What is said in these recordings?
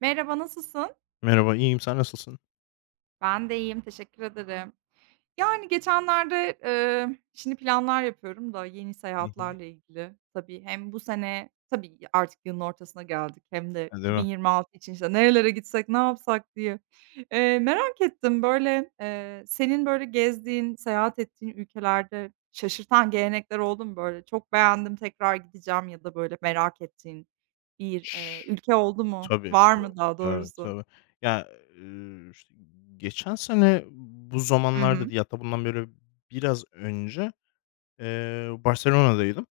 Merhaba, nasılsın? Merhaba, iyiyim. Sen nasılsın? Ben de iyiyim, teşekkür ederim. Yani geçenlerde, şimdi planlar yapıyorum da yeni Hı hı. seyahatlerle ilgili. Tabii hem bu sene, tabii artık yılın ortasına geldik hem de Ha, değil mi? 2026 için işte nerelere gitsek, ne yapsak diye. Merak ettim böyle, senin böyle gezdiğin, seyahat ettiğin ülkelerde şaşırtan gelenekler oldu mu böyle? Çok beğendim, tekrar gideceğim ya da böyle merak ettiğin bir, ülke oldu mu? Tabii, Var tabii. mı daha Tabii, doğrusu? tabii. Ya, işte, geçen sene bu zamanlarda diye hatta bundan böyle biraz önce, Barcelona'daydım.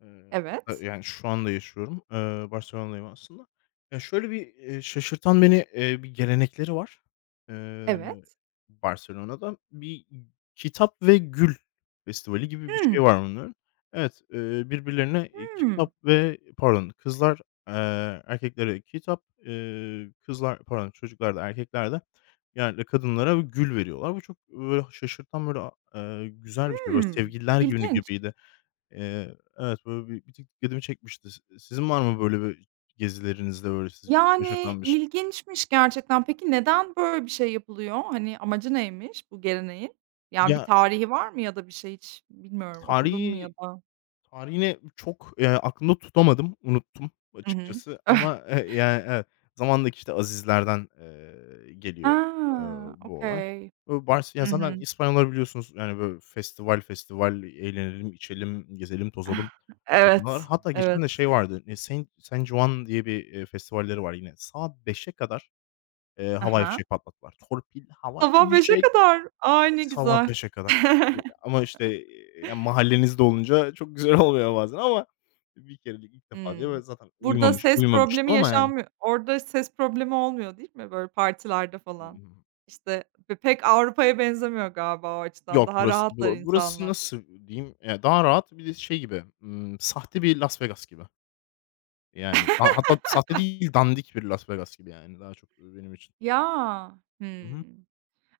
Hatta Evet, yani şu anda yaşıyorum. Barcelona'dayım aslında. Ya, şöyle bir, şaşırtan beni, bir gelenekleri var. Eee, evet. Barcelona'da bir kitap ve gül festivali gibi bir Hımm. şey var onların. Evet, birbirlerine, Hımm. kitap ve pardon kızlar, erkeklere kitap, kızlar pardon çocuklar da erkekler de genellikle kadınlara gül veriyorlar. Bu çok, böyle, şaşırtan, böyle, güzel bir şey. Böyle Hımm. sevgililer günü İlginç. gibiydi. Evet, böyle bir tık dikkatimi çekmişti. Sizin var mı böyle bir gezilerinizde böyle sizi Yani, şaşırtan bir şey? ilginçmiş gerçekten. Peki neden böyle bir şey yapılıyor? Hani, amacı neymiş bu geleneğin? Yani, bir Ya, tarihi var mı ya da bir şey hiç bilmiyorum, okudun mu ya tarihi da? tarihini çok, aklımda tutamadım, unuttum Hı hı. açıkçası ama, yani, evet, zamandaki, işte, azizlerden, geliyor, eee, A! bu olay. Okay. Böyle bars Hı ya, zaten hı. İspanyollar biliyorsunuz, yani, böyle festival festival, eğlenelim, içelim, gezelim, tozalım. Bunlar. Evet, Hatta geçen de evet. şey vardı, San Juan diye bir, festivalleri var yine. Saat 5'e kadar Hı havai hı. fişek patlattılar. Torpil, havai Sabah beşe fişek kadar. Ay, ne sabah güzel. 5'e kadar. Ama, işte, ya, mahallenizde olunca çok güzel olmuyor bazen ama bir kerelik ilk defa diye Hımm. böyle zaten Burada ses problemi uyumamıştım ama yani. yaşanmıyor. Orada ses problemi olmuyor değil mi böyle partilerde falan? Imm, İşte, pe pek Avrupa'ya benzemiyor galiba o açıdan. yok Daha burası rahatlar burası insanlar. nasıl diyeyim, ya, daha rahat bir de şey gibi, sahte bir Las Vegas gibi. Yani, hatta sahte değil, dandik bir Las Vegas gibi yani daha çok, benim için. Ya! Hı hı. Hımm.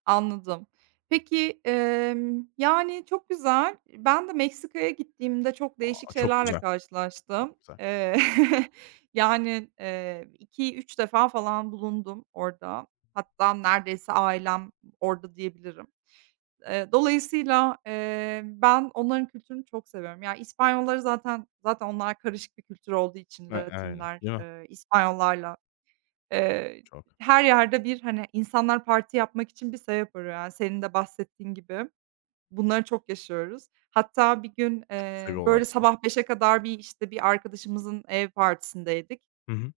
Anladım. Peki, yani, çok güzel. Ben de Meksika'ya gittiğimde çok değişik A, çok şeylerle güzel, çok karşılaştım. güzel. Yani, 2-3 defa falan bulundum orada. Hatta neredeyse ailem orada diyebilirim. Dolayısıyla, ben onların kültürünü çok seviyorum. Ya, İspanyolları zaten onlar karışık bir kültür olduğu için E aynen, Latinler, değil mi? İspanyollarla, eee, Çok. her yerde bir, hani, insanlar parti yapmak için bir sebep arıyor. Yani, senin de bahsettiğin gibi bunları çok yaşıyoruz. Hatta bir gün, Seviyorlar böyle, ya. sabah beşe kadar bir, işte, bir arkadaşımızın ev partisindeydik. Hı hı.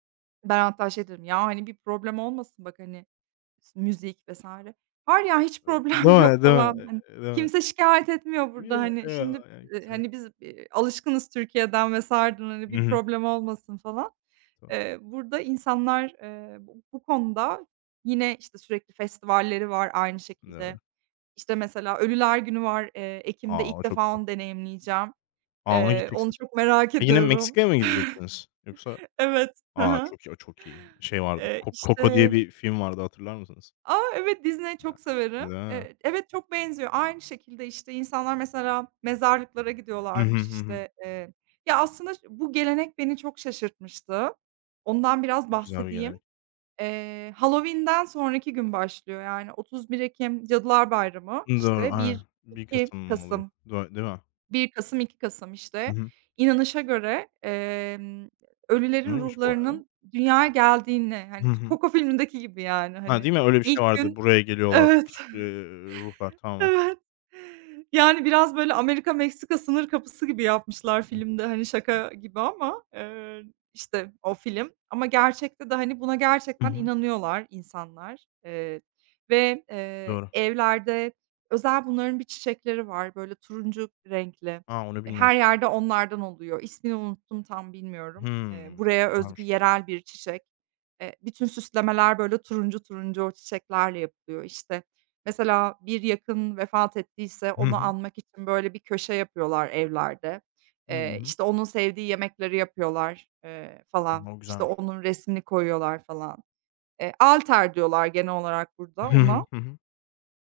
Ben hatta şey dedim, "Ya, hani, bir problem olmasın bak, hani, müzik vs. Var ya, hiç Değil problem yok." mi, değil mi? falan. Hani, Değil mi? kimse şikâyet etmiyor Yo, burada, hani. yo, Şimdi, yani kimse yok. hani, biz, alışkınız Türkiye'den vs. dan, hani, Hı bir hı. problem olmasın falan. Burada insanlar, bu konuda yine, işte, sürekli festivalleri var aynı şekilde. Doğru. İşte, mesela Ölüler Günü var, ekimde. A! O İlk çok defa güzel. onu deneyimleyeceğim. A, ona Onu gideceksiniz. çok merak E, yine ediyorum. Meksika'ya mı gideceksiniz? Yoksa Evet. Hı A, hı. çok iyi, o çok iyi. Şey vardı, Eee, Coco işte diye bir film vardı, hatırlar mısınız? A! Evet, Disney'i çok severim. Değil mi? Evet, çok benziyor. Aynı şekilde, işte, insanlar mesela mezarlıklara Hı hı, gidiyorlarmış, hı hı. işte, ya, aslında bu gelenek beni çok şaşırtmıştı. Ondan biraz Güzel bir bahsedeyim. gelenek. Halloween'den sonraki gün başlıyor. Yani 31 Ekim Cadılar Bayramı, Doğru, işte, aynen. bir 1-2 Kasım mı oluyor? Kasım, Değil mi? 1 Kasım, 2 Kasım, Hı işte. hı. İnanışa göre, ölülerin Öyleymiş bu arada. ruhlarının dünyaya geldiğini, hani, Hı hı. Coco filmindeki gibi yani, Ha, hani, değil mi? Öyle bir şey ilk vardı. gün. Buraya geliyorlar, Evet. işte, ruhlar. Tamam. Evet. Yani, biraz böyle Amerika-Meksika sınır kapısı gibi yapmışlar filmde, hani, şaka gibi ama, işte, o film ama gerçekte de, hani, buna Hı gerçekten hı. inanıyorlar insanlar, ve, Doğru. evlerde özel bunların bir çiçekleri var, böyle turuncu renkli. A, onu E, bilmiyorum. her yerde onlardan oluyor. İsmini unuttum, tam bilmiyorum. Hımm. Buraya özgü Güzelmiş. yerel bir çiçek. Bütün süslemeler böyle turuncu turuncu o çiçeklerle yapılıyor işte. Mesela bir yakın vefat ettiyse Hı onu hı. anmak için böyle bir köşe yapıyorlar evlerde. Hı hı. İşte, onun sevdiği yemekleri yapıyorlar, falan. O İşte, güzelmiş. onun resmini koyuyorlar falan. Altar diyorlar genel olarak Hı burada hı. ona, Hı hı.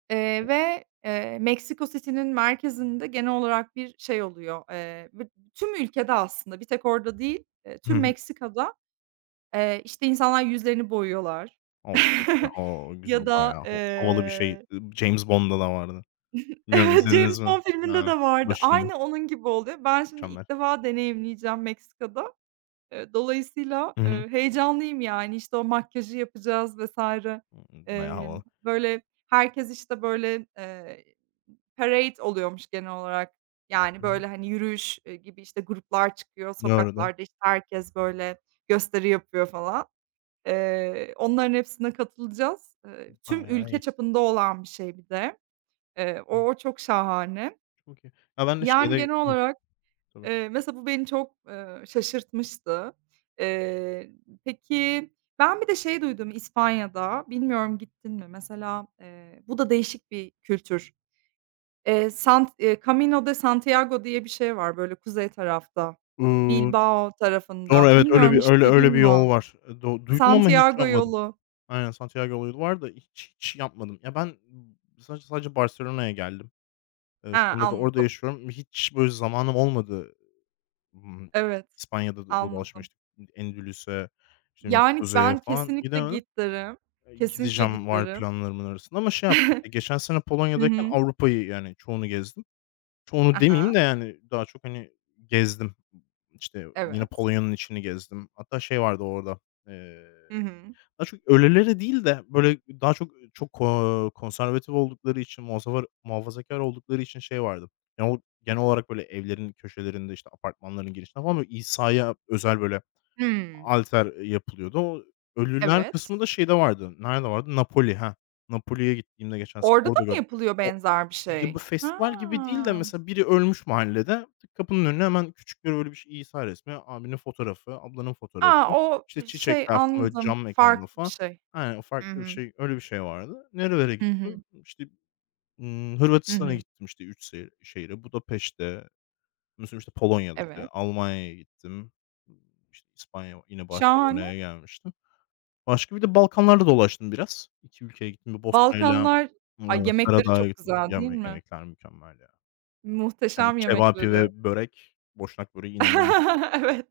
ve, Mexico City'nin merkezinde genel olarak bir şey oluyor. Tüm ülkede aslında bir tek orada değil, Hı tüm hı. Meksika'da, işte, insanlar yüzlerini boyuyorlar. O, çok güzel. O, güzel. Ya da, Bayağı havalı bir şey. James Bond'da da vardı. Bilmiyorum evet, James izlediniz mi? Bond filminde Ha, de vardı. başında. Aynı onun gibi oluyor. Ben şimdi Mükemmel. ilk defa deneyimleyeceğim Meksika'da. Dolayısıyla, Hı hı. Heyecanlıyım yani. İşte, o makyajı yapacağız vs. Bayağı havalı. Böyle, herkes, işte, böyle, parade oluyormuş genel olarak. Yani, Hı hı. böyle, hani, yürüyüş, gibi, işte, gruplar çıkıyor Doğru, doğru. sokaklarda, işte, herkes, böyle, gösteri yapıyor falan. Onların hepsine katılacağız. Tüm Bayağı ülke iyi. çapında olan bir şey bir de. O Hı, o çok şahane. çok iyi. Ya, ben de Yani, şeyde genel olarak, tabii. Mesela bu beni çok, şaşırtmıştı. Eee, peki, ben bir de şey duydum İspanya'da, bilmiyorum gittin mi? Mesela, bu da değişik bir kültür. Sant Camino de Santiago diye bir şey var, böyle, kuzey tarafta, Iıı, Bilbao doğru tarafında. evet, öyle Bilmiyorum bir hiç öyle öyle duydun bir yol mu? var. E, duydum ama hiç Santiago yapmadım. yolu. Aynen Santiago yolu var da hiç yapmadım. Ya, ben sadece Barcelona'ya geldim. He, Şu anda da orada anladım. yaşıyorum. Hiç böyle zamanım olmadı. Imm, Evet, İspanya'da da dolaşmaya, anladım. işte, Endülüs'e, işte, Yani, kuzeye ben falan kesinlikle gidemedim. git derim. Kesinlikle Gideceğim, git var derim. planlarımın arasında ama şey yaptım, işte, geçen sene Hı Polonya'dayken hı. Avrupa'yı, yani, çoğunu gezdim. Hı Çoğunu demeyeyim hı. de, yani, daha çok, hani, gezdim. İşte, yine Evet. Polonya'nın içini gezdim. Hatta şey vardı orada, eee Hı hı. daha çok öylelere değil de, böyle, daha çok çok konservatif oldukları için, muhafazakâr oldukları için şey vardı. Ya, o genel olarak, böyle, evlerin köşelerinde, işte, apartmanların girişinde falan, böyle, İsa'ya özel, böyle, Hımm. altar yapılıyordu. O ölüler Evet. kısmı da şeyde vardı. Nerede vardı? Napoli, hah. Napoli'ye gittiğimde geçen sene Orada da orada mı gördüm. yapılıyor benzer bir Ya, bu şey? Ha. festival gibi değil de mesela biri ölmüş mahallede, tık kapının önüne hemen küçük bir böyle, bir şey İsa resmi, abinin fotoğrafı, ablanın fotoğrafı, A, o işte, şey çiçekler falan, böyle, anladım. cam mekanda Farklı bir falan. şey. Aynen, Hı farklı bir hı. şey, öyle bir şey vardı. Nerelere Hı hı. gittim? İşte, Hı Hırvatistan'a hı. gittim, işte, 3 şehre, Budapeşte, ondan sonra, işte, Polonya'da, işte, Evet. Almanya'ya gittim, ımm, işte, İspanya, yine Şahane. Barcelona'ya gelmiştim. Başka bir de Balkanlar'da dolaştım biraz. 2 ülkeye gittim. Bir Bosna'yla, Balkanlar. Ay, yemekleri Karadağ'a çok gittim. güzel değil mi? Yemekler mükemmel ya. Yani Muhteşem çevapi yemekleri. ve börek, Boşnak böreği inanılmaz. Evet.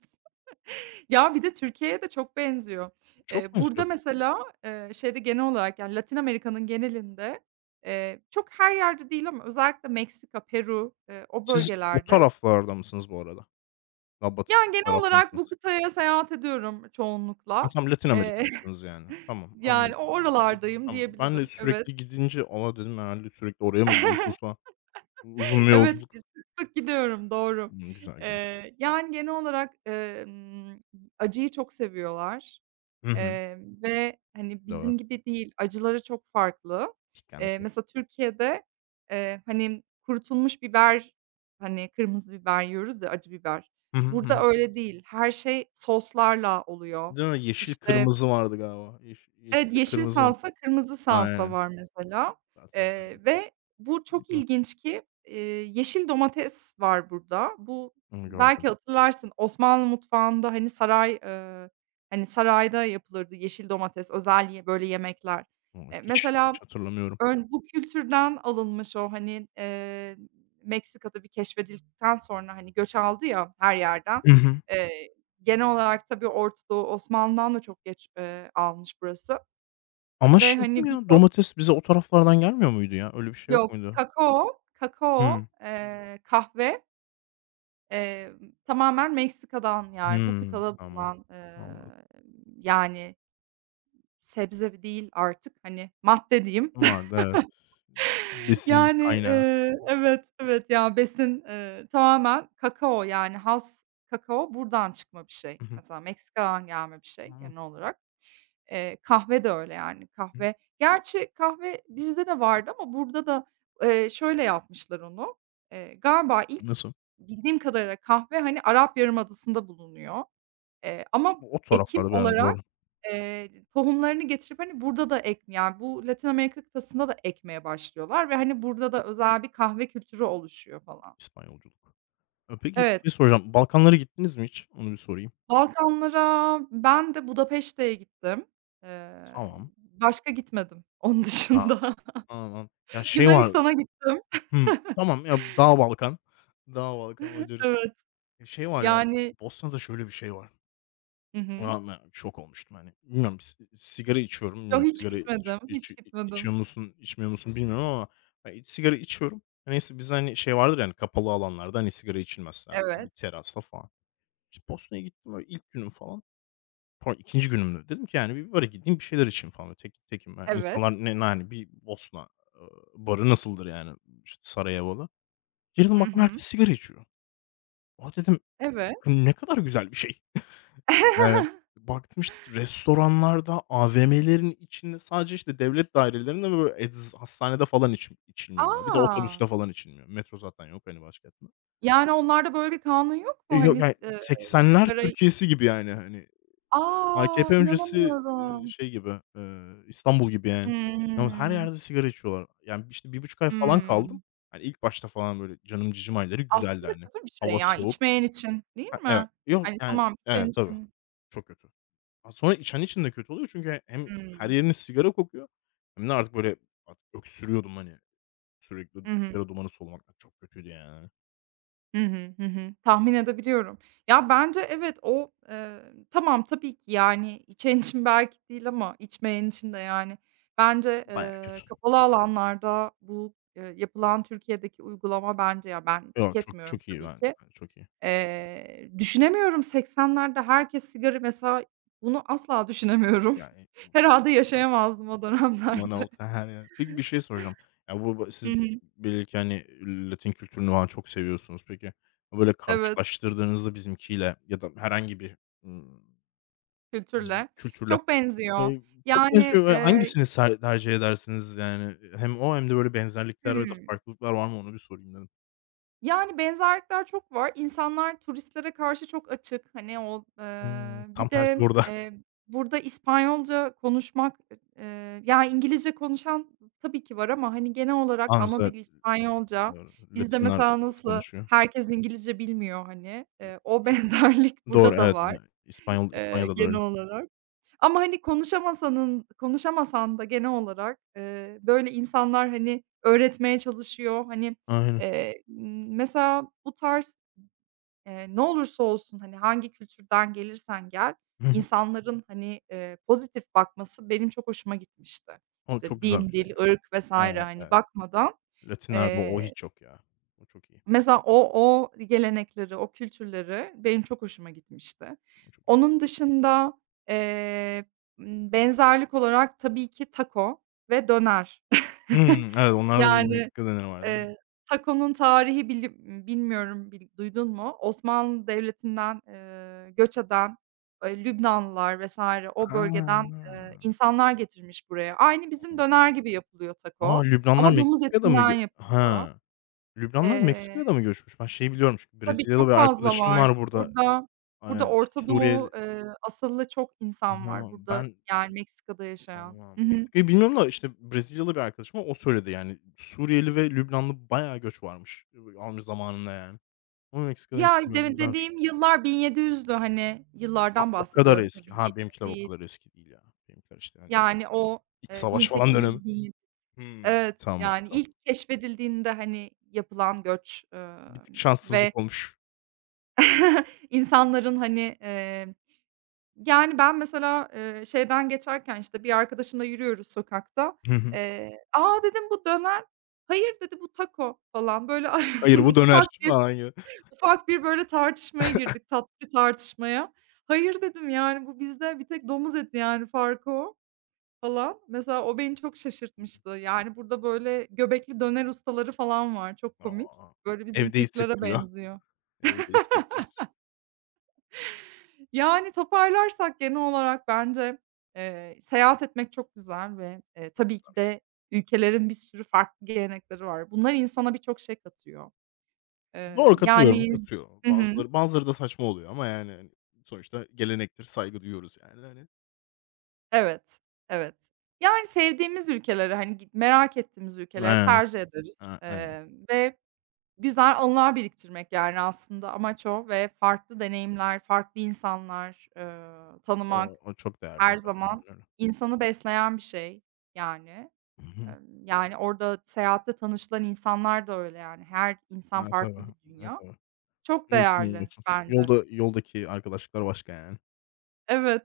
Ya, bir de Türkiye'ye de çok benziyor. Çok Burada benziyor. mesela, şeyde genel olarak, yani, Latin Amerika'nın genelinde, çok her yerde değil ama özellikle Meksika, Peru, o Siz o bölgelerde, taraflarda mısınız bu arada? Daha batı yani, genel tarafta olarak bu mısınız? kıtaya seyahat ediyorum Ha, çoğunlukla. tam Latin Eee, Amerika'dasınız yani. Tamam, anladım. yani, oralardayım Tamam. Ben de diyebilirim. Evet. sürekli gidince, "A!" dedim, "Herhâlde sürekli oraya mı gidiyorsunuz?" falan. Uzun bir Evet, yolculuk. sık sık gidiyorum, doğru. Hımm, güzel, güzel. Yani, genel olarak, acıyı çok seviyorlar. Hı hı. Eee, Ve, hani, Doğru. bizim gibi değil, acıları çok farklı. Pikante. Mesela Türkiye'de, hani, kurutulmuş biber, hani, kırmızı biber yiyoruz ya, acı biber. Hı hı, hı Burada hı. öyle değil. Her şey soslarla oluyor. Değil mi? Yeşil İşte kırmızı vardı galiba. Yeşil Evet, yeşil kırmızı. salsa, kırmızı salsa Aynen. var mesela, Tartar biberi. Ve bu çok Güzel. ilginç ki, yeşil domates var burada. Bu Onu belki görmedim. hatırlarsın Osmanlı mutfağında, hani, saray, hani, sarayda yapılırdı yeşil domates, özel ye böyle yemekler. Onu Mesela hiç hatırlamıyorum. Bu kültürden alınmış o, hani, Meksika tabii keşfedildikten sonra, hani, göç aldı ya her yerden. Hı hı. Eee, Genel olarak tabii Orta Doğu, Osmanlı'dan da çok geç, almış burası. Ama Ve, şey değil hani, mi ya? Domates bize o taraflardan gelmiyor muydu ya? Öyle bir şey yok yok, muydu? kakao, Hımm. Kahve, eee, tamamen Meksika'dan, yani, bu Hımm. kıtada Tamam. bulunan, Anladım. yani, sebze değil artık, hani, madde diyeyim. O evet. Besin Yani, kaynağı. Evet, ya, besin, tamamen kakao, yani, has kakao buradan çıkma bir şey. Hı hı. Mesela Meksika'dan gelme bir şey Anladım. genel olarak. Kahve de öyle yani Hı. kahve. Gerçi kahve bizde de vardı ama burada da, şöyle yapmışlar onu. Galiba ilk Nasıl? Bildiğim kadarıyla kahve, hani, Arap Yarımadası'nda bulunuyor, ama O ekim taraflarda yani olarak, doğru. Tohumlarını getirip, hani, burada da yani bu Latin Amerika kıtasında da ekmeye başlıyorlar ve, hani, burada da özel bir kahve kültürü oluşuyor falan. İspanyolculuk. Peki bir şey Evet, soracağım. Balkanlara gittiniz mi hiç? Onu bir sorayım. Balkanlara ben de Budapeşte'ye gittim. Eee, Tamam. Başka gitmedim onun Ha, dışında. tamam. Ya şey var Yunanistan'a gittim. Hımm. Tamam ya Dağ Balkan. Dağ Balkan Macaristan. Evet. Şey var ya, Yani. Bosna'da şöyle bir şey var. Hı hı. A, ben şok olmuştum, hani, bilmiyorum sigara içiyorum. Yo, Bilmiyorum hiç sigara iç gitmedim, iç hiç gitmedim. içiyor musun, içmiyor musun bilmiyorum ama, hani, sigara içiyorum. Neyse bizde, hani, şey vardır yani kapalı alanlarda, hani, sigara içilmez sadece. Bir Evet, terasta falan. İşte Bosna'ya gittim öyle ilk günüm falan. Pardon 2'nci günümdü. Dedim ki, yani, bir bara gideyim bir şeyler içeyim falan. Tek tekim ben. evet. İnsanlar ne hani, bir Bosna, eee, barı nasıldır yani? İşte Sarajevo'da. Girdim Hı baktım herkes hı. sigara içiyor. "A," dedim, Evet. "ne kadar güzel bir şey." Yani, baktım, işte, restoranlarda, AVM'lerin içinde sadece, işte, devlet dairelerinde ve böyle hastanede falan içilmiyor ya. Bir de A! otobüste falan içilmiyor. Metro zaten yok, hani, başkentte. Yani onlarda böyle bir kanun yok E, mu? yok, Hani, s yani, 80'ler sigarayı. Türkiye'si gibi, yani, hani, A! AKP öncesi, İnanamıyorum. şey gibi, İstanbul gibi, yani. Yalnız her Hımm. yerde sigara içiyorlar. Yani, işte, 1,5 ay falan kaldım. Hımm. Hani, ilk başta falan böyle canım cicim ayları güzeldi, Aslında hani. kötü bir Hava şey ya soğuk. içmeyen için, değil Ha, evet. mi? Yok, Hani, yani tamam içen Evet, tabii. için. Çok kötü. A, sonra içen için de kötü oluyor çünkü hem her Hmm. yeriniz sigara kokuyor hem de artık böyle artık öksürüyordum, hani, sürekli Hı hı. sigara dumanı solumaktan çok kötüydü yani. Hı hı. Hı hı. Tahmin edebiliyorum. Ya, bence evet, o, tamam, tabii ki, yani, içen için belki değil ama içmeyen için de, yani, bence, Bayağı kötü. kapalı alanlarda bu, yapılan Türkiye'deki uygulama bence ya, ben Yo, çok tüketmiyorum çok iyi tabii ki. ben çok iyi. Düşünemiyorum 80'lerde herkes sigara mesela bunu asla düşünemiyorum. Yani, Herhalde bayağı yaşayamazdım o duman dönemlerde. altı her yer. Peki bir şey soracağım. Ya, bu Hı siz hı. belli ki, hani, Latin kültürünü falan çok seviyorsunuz. Peki, böyle Evet, karşılaştırdığınızda bizimkiyle ya da herhangi bir, ımm, kültürle. kültürle Çok benziyor. Çok Yani, benziyor ve eee hangisini tercih edersiniz? Yani, hem o hem de böyle benzerlikler ya da Hıı. farklılıklar var mı onu bir sorayım dedim. Yani, benzerlikler çok var. İnsanlar turistlere karşı çok açık. Hani, o, Tam bir tersi de, burada. Burada İspanyolca konuşmak, ya, İngilizce konuşan tabii ki var ama, hani, genel olarak Yalnız ana evet, dili İspanyolca. doğru. Bizde Latinler mesela az nasıl konuşuyor. herkes İngilizce bilmiyor, hani, o benzerlik Doğru, burada da evet. var, İspanya'da da öyle. genel olarak. Ama, hani, konuşamasan da genel olarak, böyle insanlar, hani, öğretmeye çalışıyor. Hani, Aynen. Mesela bu tarz, ne olursa olsun, hani, hangi kültürden gelirsen gel, Hı hı. insanların, hani, pozitif bakması benim çok hoşuma gitmişti. O İşte, çok güzel bir din, şey. dil, ırk vesaire Evet, hani, evet. bakmadan, Latinler'de o eee hiç yok ya. O çok iyi. mesela o gelenekleri, o kültürleri benim çok hoşuma gitmişti. O çok iyi. Onun dışında, eee, benzerlik olarak tabii ki taco ve döner. Hımm, evet, onlarda bir Yani, Meksika döneri var değil mi? eee, taco'nun tarihi bili bilmiyorum duydun mu? Osmanlı Devleti'nden, göç eden, Lübnanlılar vs. o bölgeden, A! İnsanlar getirmiş buraya. Aynı bizim döner gibi yapılıyor A! taco Lübnanlar ama domuz Meksika'da mı etinden gö yapılıyor. He. Lübnanlılar Eee Meksika'ya da mı göçmüş? Ben şeyi biliyorum çünkü Tabii, Brezilyalı bir çok fazla arkadaşım var. var burada. Burada burada Aynen, Orta Suriyeli Doğu, asıllı çok insan Ha, var burada, ben yani, Meksika'da yaşayan. Tamam. Hı hı. Meksika'yı bilmiyorum da, işte, Brezilyalı bir arkadaşım var, o söyledi yani. Suriyeli ve Lübnanlı bayağı göç varmış, zamanında yani. Ama Meksika'da hiç Ya, bilmiyordum. Güzelmiş. dediğim yıllar 1700'dü, hani, Ha, yıllardan o kadar bahsediyorum tabii, eski. Ha, yeni benimkiler o değil. kadar eski değil ya. Benimkiler, işte, hani, Yani, o, iç savaş falan dönemi. 1800, 1700. Hımm. Evet, Tamam, yani, tamam. ilk keşfedildiğinde, hani, yapılan göç, Bir tık ve şanssızlık olmuş. insanların, hani, yani, ben mesela, şeyden geçerken, işte, bir arkadaşımla yürüyoruz sokakta. Hı hı. "A!" dedim, "Bu döner." "Hayır." dedi, "Bu taco." falan. Böyle Hayır, bu döner ufak bir falan gibi. ufak bir böyle tartışmaya girdik, tatlı bir tartışmaya. "Hayır." dedim, yani, "Bu bizde bir tek domuz eti, yani, farkı o." falan. Mesela o beni çok şaşırtmıştı. Yani, burada böyle göbekli döner ustaları falan var. Çok A! komik. Böyle bizim Evde Türklere hissettiriyor. benziyor. Evde hissettirir. Yani, toparlarsak genel olarak bence, seyahat etmek çok güzel ve, Çok tabii ki güzelmiş. de ülkelerin bir sürü farklı gelenekleri var. Bunlar insana birçok şey katıyor. Eee, Doğru, katılıyorum, yani katılıyorum. Hı hı. Bazıları da saçma oluyor ama yani, hani, sonuçta gelenektir, saygı duyuyoruz yani, hani. Evet, evet. Yani, sevdiğimiz ülkelere, hani, merak ettiğimiz ülkeleri Aynen, tercih ederiz, aynen. Ve güzel anılar biriktirmek, yani, aslında amaç o ve farklı deneyimler, farklı insanlar, tanımak O çok değerli. her Evet, aynen zaman öyle. insanı besleyen bir şey, yani. Hı hı. Yani, orada seyahatte tanışılan insanlar da öyle, yani, her insan Evet, tabii. farklı bir Evet, dünya. tabii. Çok değerli Unutmuyorsun. Bence. Yoldaki arkadaşlıklar başka yani. Evet.